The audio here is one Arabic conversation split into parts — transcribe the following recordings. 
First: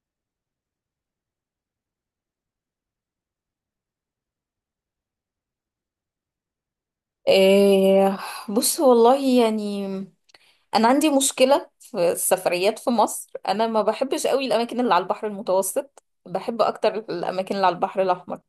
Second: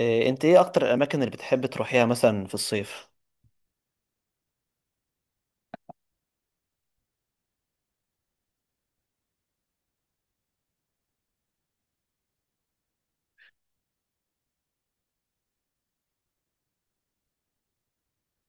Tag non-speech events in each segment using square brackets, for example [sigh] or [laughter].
إيه، انت ايه اكتر الاماكن اللي بتحب تروحيها مثلا في الصيف؟ إيه، بص والله يعني انا عندي مشكله في السفريات في مصر. انا ما بحبش قوي الاماكن اللي على البحر المتوسط، بحب اكتر الاماكن اللي على البحر الاحمر.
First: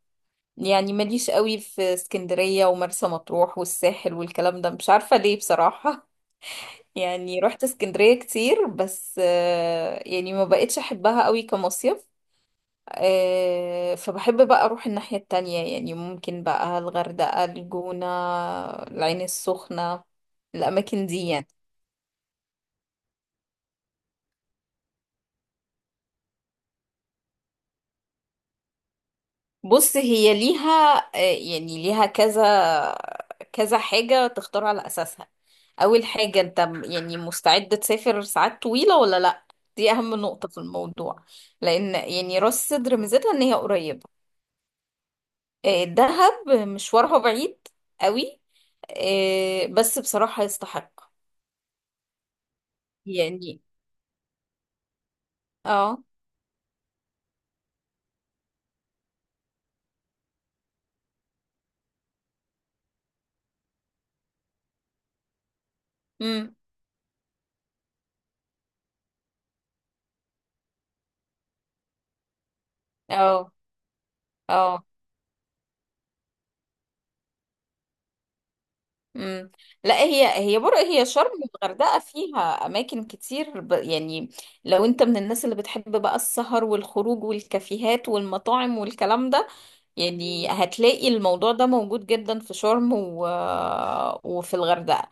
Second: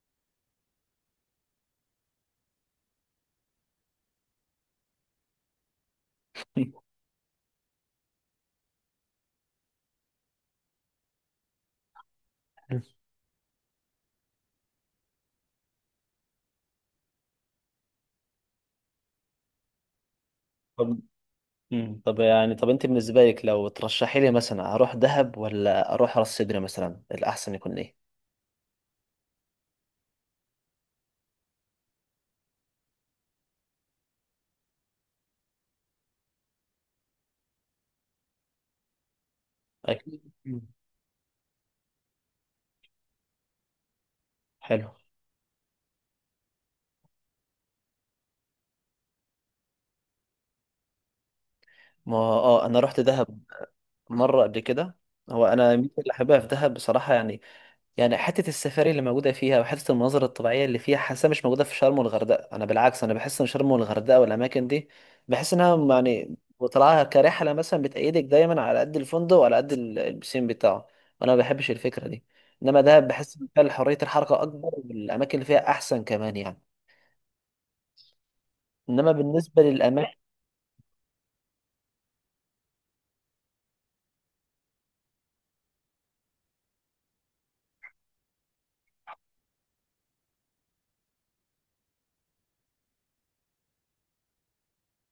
يعني ماليش قوي في اسكندريه ومرسى مطروح والساحل والكلام ده، مش عارفه ليه بصراحه. [laughs] [laughs] يعني رحت اسكندريه كتير بس يعني ما بقتش احبها قوي كمصيف. فبحب بقى اروح الناحية التانية، يعني ممكن بقى الغردقة، الجونة، العين السخنة، طب. الاماكن دي يعني. طب انت بالنسبه لك لو ترشحي لي مثلا اروح دهب ولا اروح راس سدر مثلا، الاحسن يكون ايه؟ بص هي ليها يعني ليها كذا حاجة تختار على اساسها. اول حاجة، انت يعني مستعد تسافر ساعات طويلة ولا لا؟ دي اهم أكيد. نقطة في الموضوع. لان يعني راس سدر ميزتها ان هي قريبة. حلو. دهب مشوارها بعيد قوي. بس بصراحة يستحق ما اه انا رحت دهب يعني. مره قبل كده. هو انا يمكن اه، اللي حاببها في دهب بصراحه، يعني حتة السفاري اللي موجودة فيها وحتة المناظر الطبيعية اللي فيها، حاسة مش موجودة في شرم والغردقة. أنا بالعكس، أنا بحس إن شرم والغردقة والأماكن دي، بحس إنها يعني امم، وطلعها كرحلة مثلا بتأيدك دايما على قد الفندق وعلى قد البسين بتاعه، وأنا ما بحبش الفكرة دي. إنما ده بحس إن اه فيها حرية الحركة أكبر اه، والأماكن اللي فيها أحسن كمان يعني. إنما امم. بالنسبة لا، للأماكن، هي بر، هي شرم والغردقه فيها اماكن كتير يعني لو انت من الناس اللي بتحب بقى السهر والخروج والكافيهات والمطاعم والكلام ده، يعني هتلاقي الموضوع ده موجود جدا في شرم وفي الغردقه.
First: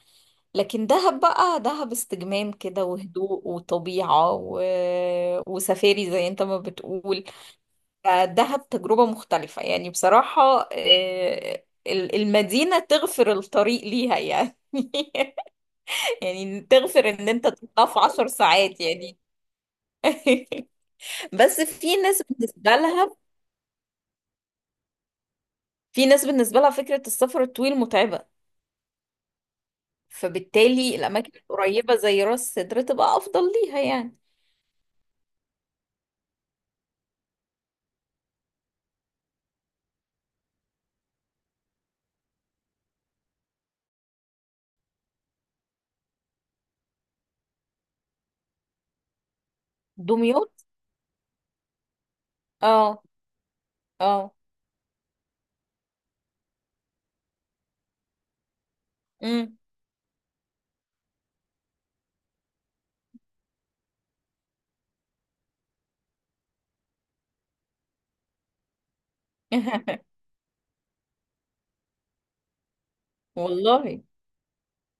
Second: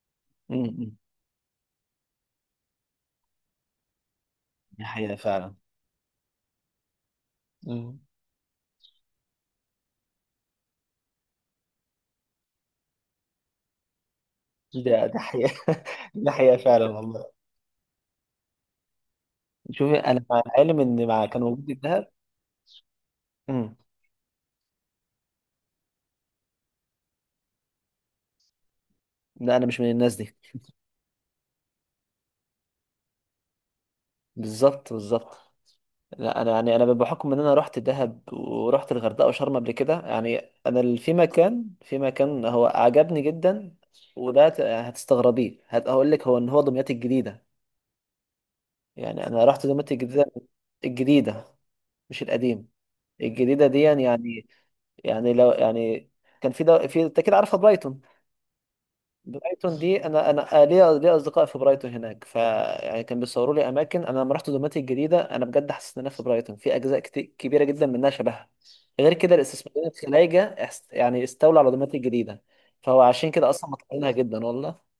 [laughs] م- لكن م. دهب بقى، دهب استجمام كده وهدوء وطبيعه دي حقيقة فعلا. وسفاري زي انت ما بتقول. م. فدهب تجربة مختلفة يعني بصراحة. المدينة تغفر الطريق ليها يعني. ده ده [laughs] حقيقة. [laughs] ده حقيقة يعني فعلا تغفر والله. ان انت تطلع في 10 ساعات يعني. شوفي أنا مع [laughs] العلم إن مع كان بس وجود في الذهب. ناس بالنسبة لها، م. في ناس بالنسبة لها فكرة السفر الطويل متعبة. لا أنا مش من الناس دي. فبالتالي الأماكن القريبة زي راس سدر تبقى أفضل ليها يعني. بالظبط بالظبط. لا انا يعني انا بحكم ان انا رحت دهب ورحت الغردقه وشرم قبل كده، يعني انا في مكان، في مكان هو عجبني جدا، وده هتستغربيه، هقول لك، هو ان هو دمياط الجديده. يعني انا رحت دمياط الجديده، دمياط؟ الجديده مش القديم، اه الجديده دي يعني. اه. يعني لو يعني كان في في، انت كده عارفه برايتون؟ امم. برايتون دي انا ليا اصدقاء في برايتون هناك، ف يعني كان بيصوروا لي اماكن. انا لما رحت دوماتي الجديده انا بجد حسيت ان انا في برايتون، في اجزاء كتير كبيره جدا منها شبهها. غير كده الاستثماريين [laughs] الخلايجه يعني استولوا على دوماتي الجديده، فهو عشان كده اصلا والله مطلعينها جدا والله.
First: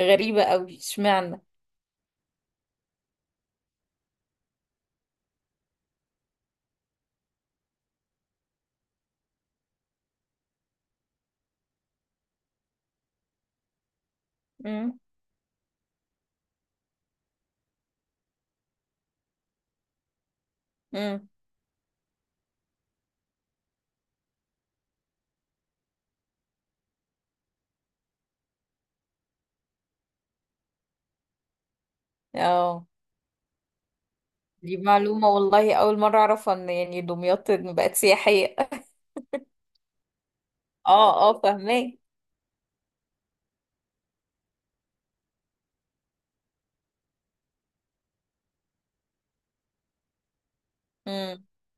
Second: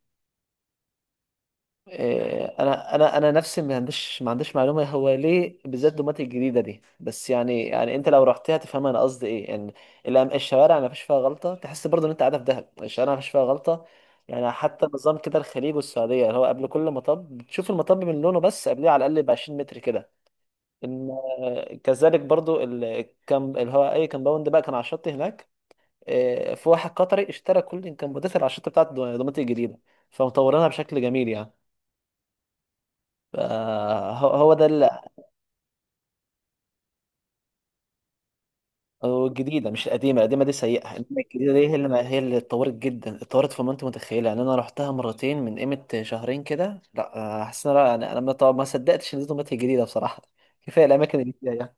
غريبة قوي، اشمعنى؟ إيه، انا نفسي، ما عنديش معلومه هو ليه بالذات دومات الجديده دي، بس يعني انت لو رحتها تفهم انا قصدي ايه يعني. الشوارع ما فيش فيها غلطه، تحس برضه ان انت قاعده في دهب، الشوارع ما فيش فيها غلطه. يعني حتى امم، نظام كده الخليج والسعوديه، اللي هو قبل كل مطب بتشوف المطب من لونه، بس قبليه على الاقل ب 20 متر كده، ان امم، كذلك برضه الكم اللي هو اي كمباوند بقى كان على الشط هناك. إيه، في واحد قطري اشترى كل الكمبوندات اللي على الشط بتاعت دومات الجديده، فمطورينها بشكل جميل يعني. اه. فهو هو ده دي اللي، معلومة والله، أول مرة أعرف إن يعني دمياط بقت سياحية. هو الجديده مش القديمه، القديمه دي [laughs] سيئه، انما اه اه، الجديده دي هي فاهماه. اللي، هي اللي اتطورت جدا، اتطورت فوق ما انت متخيله. يعني انا رحتها مرتين من قيمه شهرين كده، لا حاسس ان انا يعني انا ما صدقتش ان دي طماطم جديده بصراحه. كفايه الاماكن مم. الجديده يعني.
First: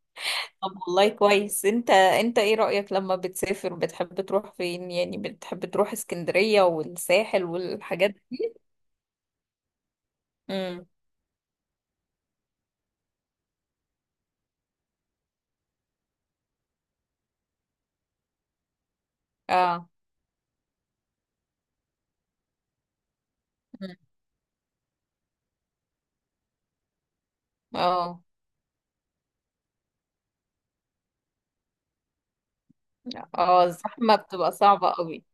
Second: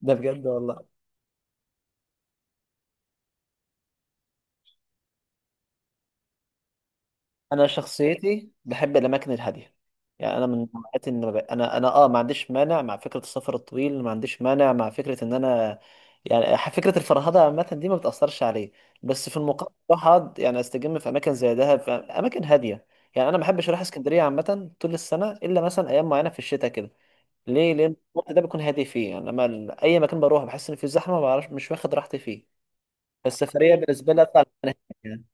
ده بجد طب والله. والله كويس، انت انت ايه رأيك لما بتسافر بتحب تروح فين؟ يعني بتحب تروح اسكندرية والساحل انا والحاجات شخصيتي دي؟ بحب الاماكن الهاديه. يعني انا من امم، نوعيات ان ما ب- انا انا اه ما عنديش مانع مع فكره السفر الطويل، ما عنديش مانع مع فكره ان انا يعني، فكره الفرهده عامه دي ما بتاثرش عليه. بس في المقابل اه. بروح اقعد يعني استجم في اماكن زي دهب، في اماكن هاديه. يعني انا ما بحبش اروح مم. اسكندريه عامه طول السنه، الا مثلا ايام معينه في الشتاء كده. ليه؟ لان اه الوقت ده بيكون هادي فيه يعني. اما اي مكان بروح بحس ان في زحمه، ما بعرفش، مش واخد راحتي فيه. اه، فالسفريه بالنسبه الزحمة لي اطلع بتبقى مكان صعبة هادي يعني. قوي.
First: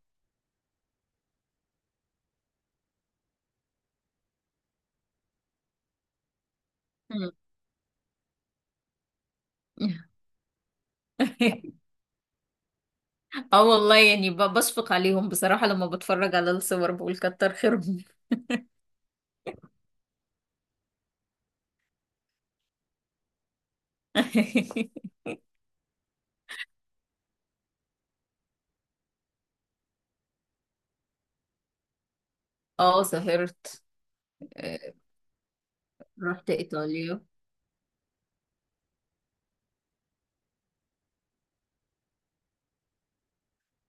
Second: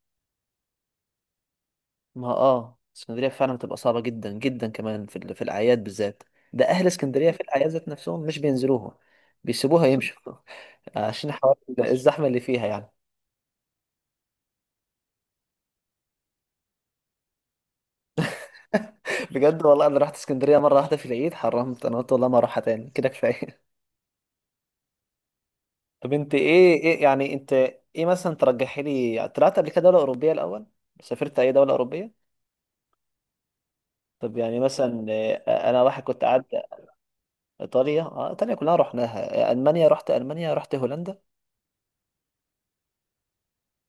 ما اه اسكندرية فعلا بتبقى صعبة جدا جدا كمان في في الأعياد بالذات. ده أهل اسكندرية مم. في الأعياد ذات نفسهم مش بينزلوها، بيسيبوها يمشوا. [laughs] عشان حوار [laughs] الزحمة اللي فيها يعني. اه والله يعني، بشفق عليهم بصراحة، لما بتفرج على الصور بقول كتر خيرهم. [laughs] بجد والله أنا رحت اسكندرية مرة واحدة في العيد حرمت، أنا قلت والله ما أروحها تاني كده، كفاية. [laughs] [laughs] طب أنت إيه يعني أنت، إيه مثلا ترجحي لي؟ طلعت قبل كده دولة أوروبية الأول؟ سافرت أي دولة أوروبية؟ اه سافرت. طب يعني آه، مثلا أنا واحد كنت قاعد. رحت ايطاليا. إيطاليا؟ آه إيطاليا كلها رحناها. آه، ألمانيا رحت ألمانيا، رحت هولندا.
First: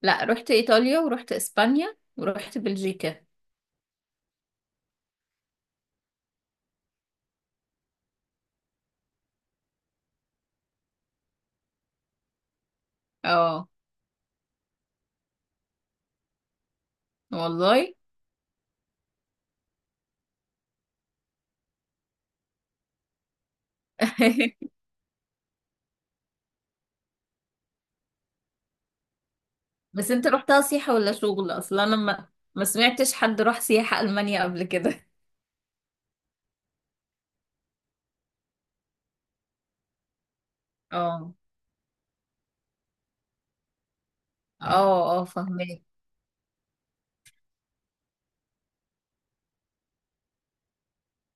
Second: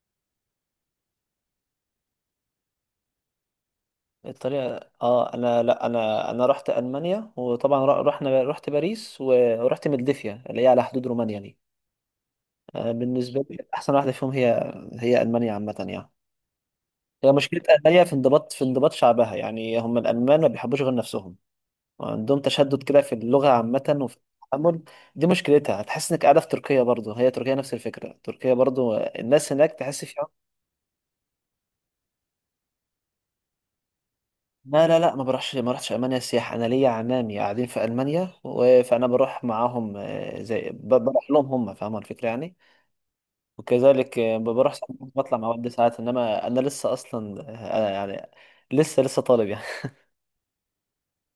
لا، رحت ايطاليا ورحت اسبانيا ورحت بلجيكا. الطريقة اه انا لا انا انا رحت المانيا، وطبعا رحنا، رحت باريس و ورحت ملدفيا اللي هي على حدود رومانيا دي. آه، بالنسبة لي اه احسن واحدة فيهم هي هي المانيا عامة يعني. هي مشكلة والله. المانيا في انضباط، في انضباط شعبها يعني. هم الالمان ما بيحبوش غير نفسهم، وعندهم تشدد كده في اللغة عامة وفي [laughs] التعامل. دي مشكلتها، هتحس انك قاعدة في تركيا برضو. هي تركيا نفس الفكرة، تركيا برضو الناس هناك تحس بس فيها. انت رحتها سياحة ولا شغل؟ اصلا انا ما سمعتش حد راح سياحة المانيا قبل لا لا كده. لا ما بروحش، ما رحتش المانيا سياحه. انا ليا عمامي قاعدين في المانيا و فانا بروح معاهم. آه، زي بروح اه لهم هم، فاهم الفكره يعني. وكذلك آه، اه، بروح ساعات اه بطلع مع والدي فهمت. ساعات، انما انا لسه اصلا، يعني لسه طالب يعني.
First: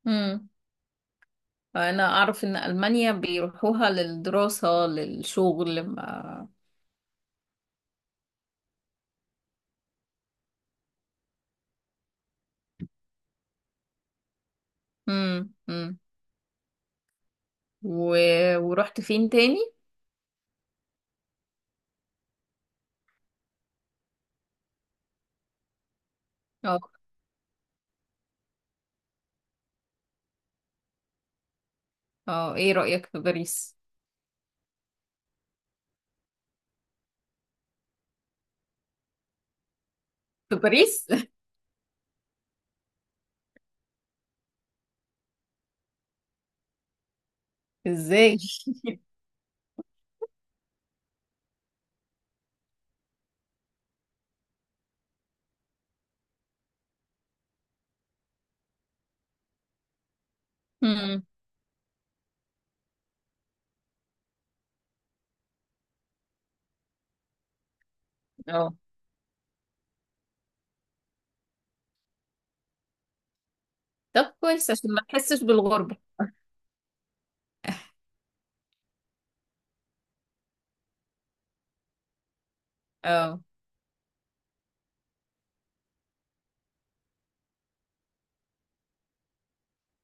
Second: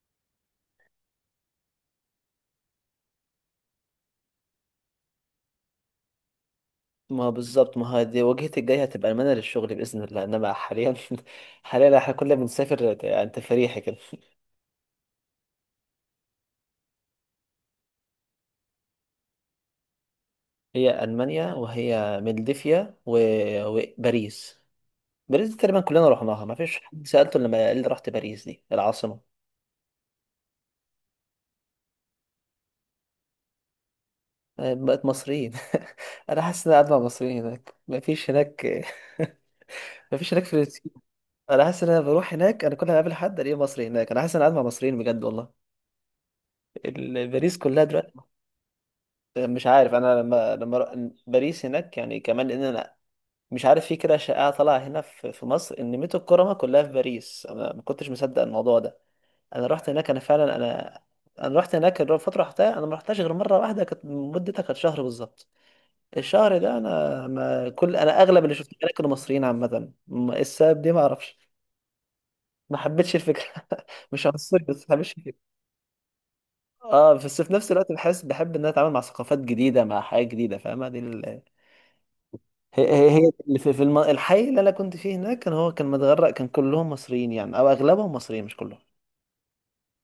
امم، انا اعرف ان المانيا بيروحوها للدراسة للشغل. ما [laughs] ما بالظبط، ما هي دي وجهتي الجايه هتبقى المانيا للشغل باذن الله، انما حاليا، [laughs] حاليا احنا كلنا بنسافر يعني تفريحي كده. [laughs] امم امم و... ورحت فين تاني؟ هي المانيا وهي ملدفيا و وباريس. باريس دي تقريبا كلنا رحناها، ما فيش اه حد سالته لما قال لي رحت باريس دي العاصمه. اه، ايه رأيك في باريس؟ طيب، بقت مصريين. [laughs] انا حاسس ان انا قاعد مع مصريين هناك، مفيش هناك، [laughs] مفيش هناك في فلسطين. باريس؟ انا حاسس ان انا بروح هناك، انا كل ما اقابل حد الاقيه مصري هناك، انا حاسس ان انا قاعد مع مصريين بجد والله. باريس كلها [laughs] دلوقتي. ازاي؟ مش عارف انا باريس هناك يعني كمان ان انا، مش عارف في كده شائعه طالعه هنا في مصر ان ميت الكرمه كلها في باريس، انا ما كنتش مصدق الموضوع ده. انا رحت هناك، انا فعلا انا، امم، انا رحت هناك الفتره رحتها، انا ما رحتهاش غير مره واحده كانت مدتها كانت شهر بالظبط. الشهر ده انا ما كل انا اغلب اللي اه. شفتهم هناك كانوا مصريين عامه، السبب دي ما اعرفش. ما حبيتش الفكره. [laughs] مش طب عنصري كويس بس عشان ما ما حبيتش الفكره. تحسش بالغربة. اه، بس في نفس الوقت بحس بحب ان انا اتعامل مع ثقافات جديده، مع حياه جديده، فاهمه دي هي هي اه، اللي في الحي اللي انا كنت فيه هناك كان هو كان متغرق، كان كلهم مصريين يعني، او اغلبهم مصريين مش كلهم.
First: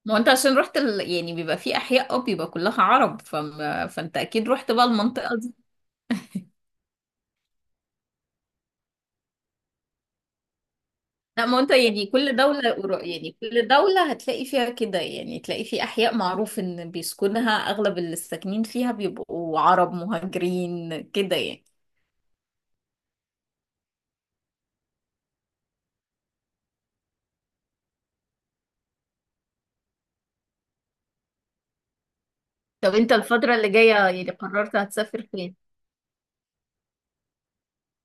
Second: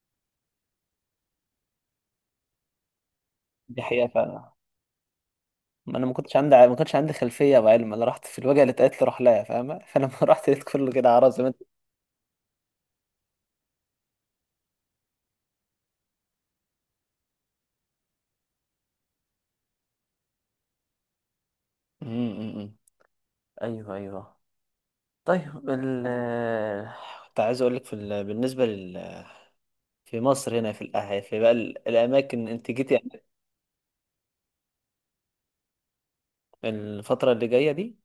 ما هو انت عشان رحت يعني بيبقى في احياء، اه بيبقى كلها عرب دي حقيقه فانت اكيد فعلا. رحت بقى المنطقه دي. ما انا ما كنتش عندي خلفيه وعلم، انا رحت في الوجهه اللي اتقالت لي روح لها فاهمه، فلما [laughs] رحت لقيت كله كده عرب زي لا ما ما هو انت. انت يعني، كل يعني كل دوله هتلاقي فيها كده، يعني تلاقي في احياء معروف ان بيسكنها اغلب اللي ساكنين فيها بيبقوا عرب مهاجرين كده يعني. أمم، أمم، أمم. ايوه ايوه. طيب ال، كنت عايز اقول لك في بالنسبه في مصر هنا في بقى الاماكن انت جيتي طب انت يعني. الفتره اللي جايه يعني قررت هتسافر فين؟ الفتره اللي جايه دي،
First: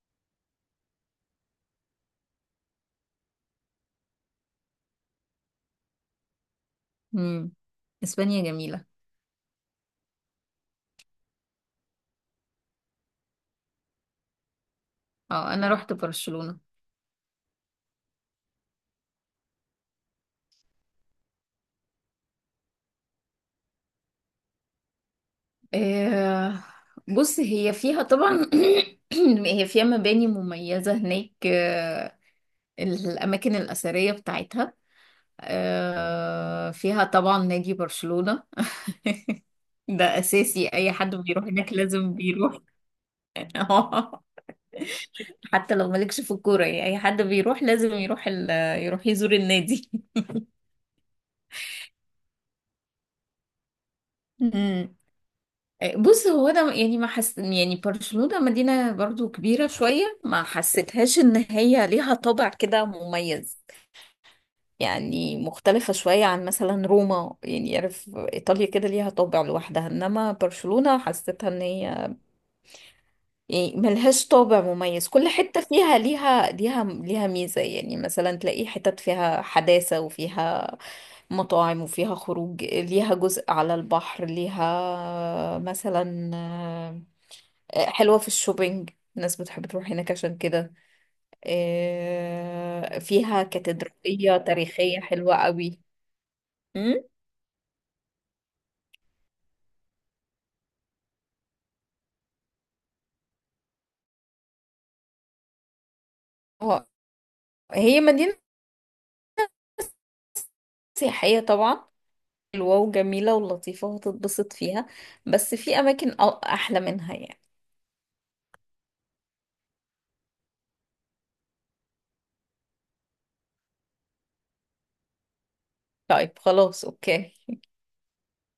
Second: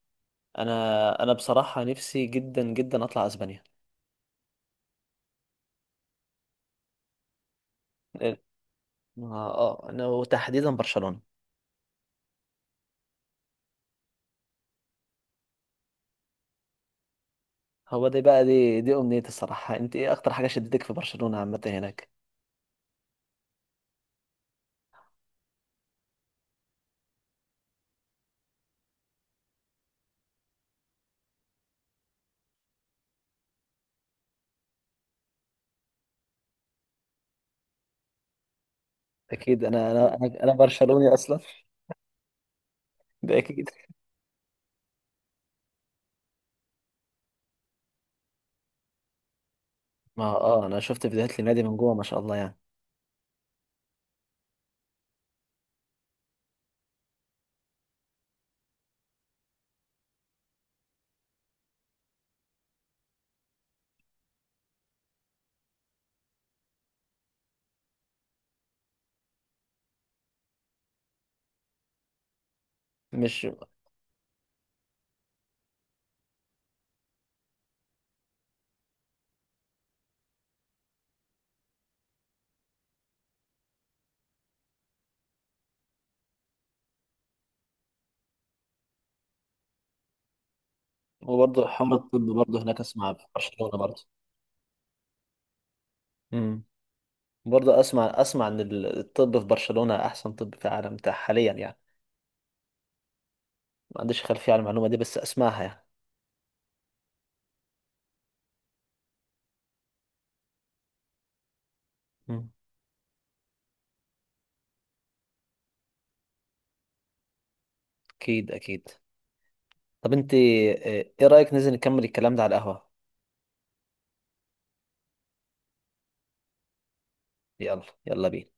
انا انا بصراحه نفسي جدا جدا اطلع اسبانيا. امم، اه. اسبانيا جميله. آه، انا وتحديدا برشلونه. اه، انا رحت برشلونه. هو دي بقى، دي دي امنيتي الصراحه. انت ايه اكتر حاجه شدتك في برشلونه عامه هناك؟ آه، بص هي فيها طبعا [clears throat] هي فيها مباني مميزة هناك، الأماكن الأثرية بتاعتها. فيها طبعا نادي برشلونة. [laughs] اكيد انا انا ده انا أنا أساسي، أي برشلوني حد اصلا. بيروح هناك لازم بيروح. ده اكيد. [laughs] حتى لو مالكش في الكورة يعني، أي حد بيروح لازم يروح يروح يزور النادي. ما اه انا شفت فيديوهات للنادي من جوه ما شاء الله يعني. مم. بص هو أنا يعني ما حس، يعني برشلونة مدينة برضو كبيرة شوية، ما حسيتهاش إن هي ليها طابع كده مميز. يعني مختلفة شوية عن مثلا روما، يعني عارف إيطاليا كده ليها طابع لوحدها، إنما برشلونة حسيتها إن هي مش، يعني ملهاش طابع مميز. كل حتة فيها ليها، ليها ميزة، يعني مثلا تلاقي حتت فيها حداثة وفيها مطاعم وفيها خروج، ليها جزء على البحر، ليها مثلا حلوة في الشوبينج، الناس بتحب تروح هناك عشان كده. وبرضه حوار الطب برضه هناك، اسمع في فيها برشلونه برضه. كاتدرائية تاريخية حلوة قوي. إمم. مم؟ برضه اسمع، اسمع ان الطب في برشلونة احسن طب في العالم، حاليا يعني. ما عنديش خلفية على المعلومة دي بس اسمعها يعني. هي مدينة سياحية طبعا، مم. حلوة وجميلة ولطيفة وهتتبسط فيها، بس في أماكن أحلى منها يعني. اكيد اكيد. طب انت آه، ايه رأيك ننزل نكمل الكلام ده على القهوة؟ طيب خلاص، أوكي. يلا يلا بينا.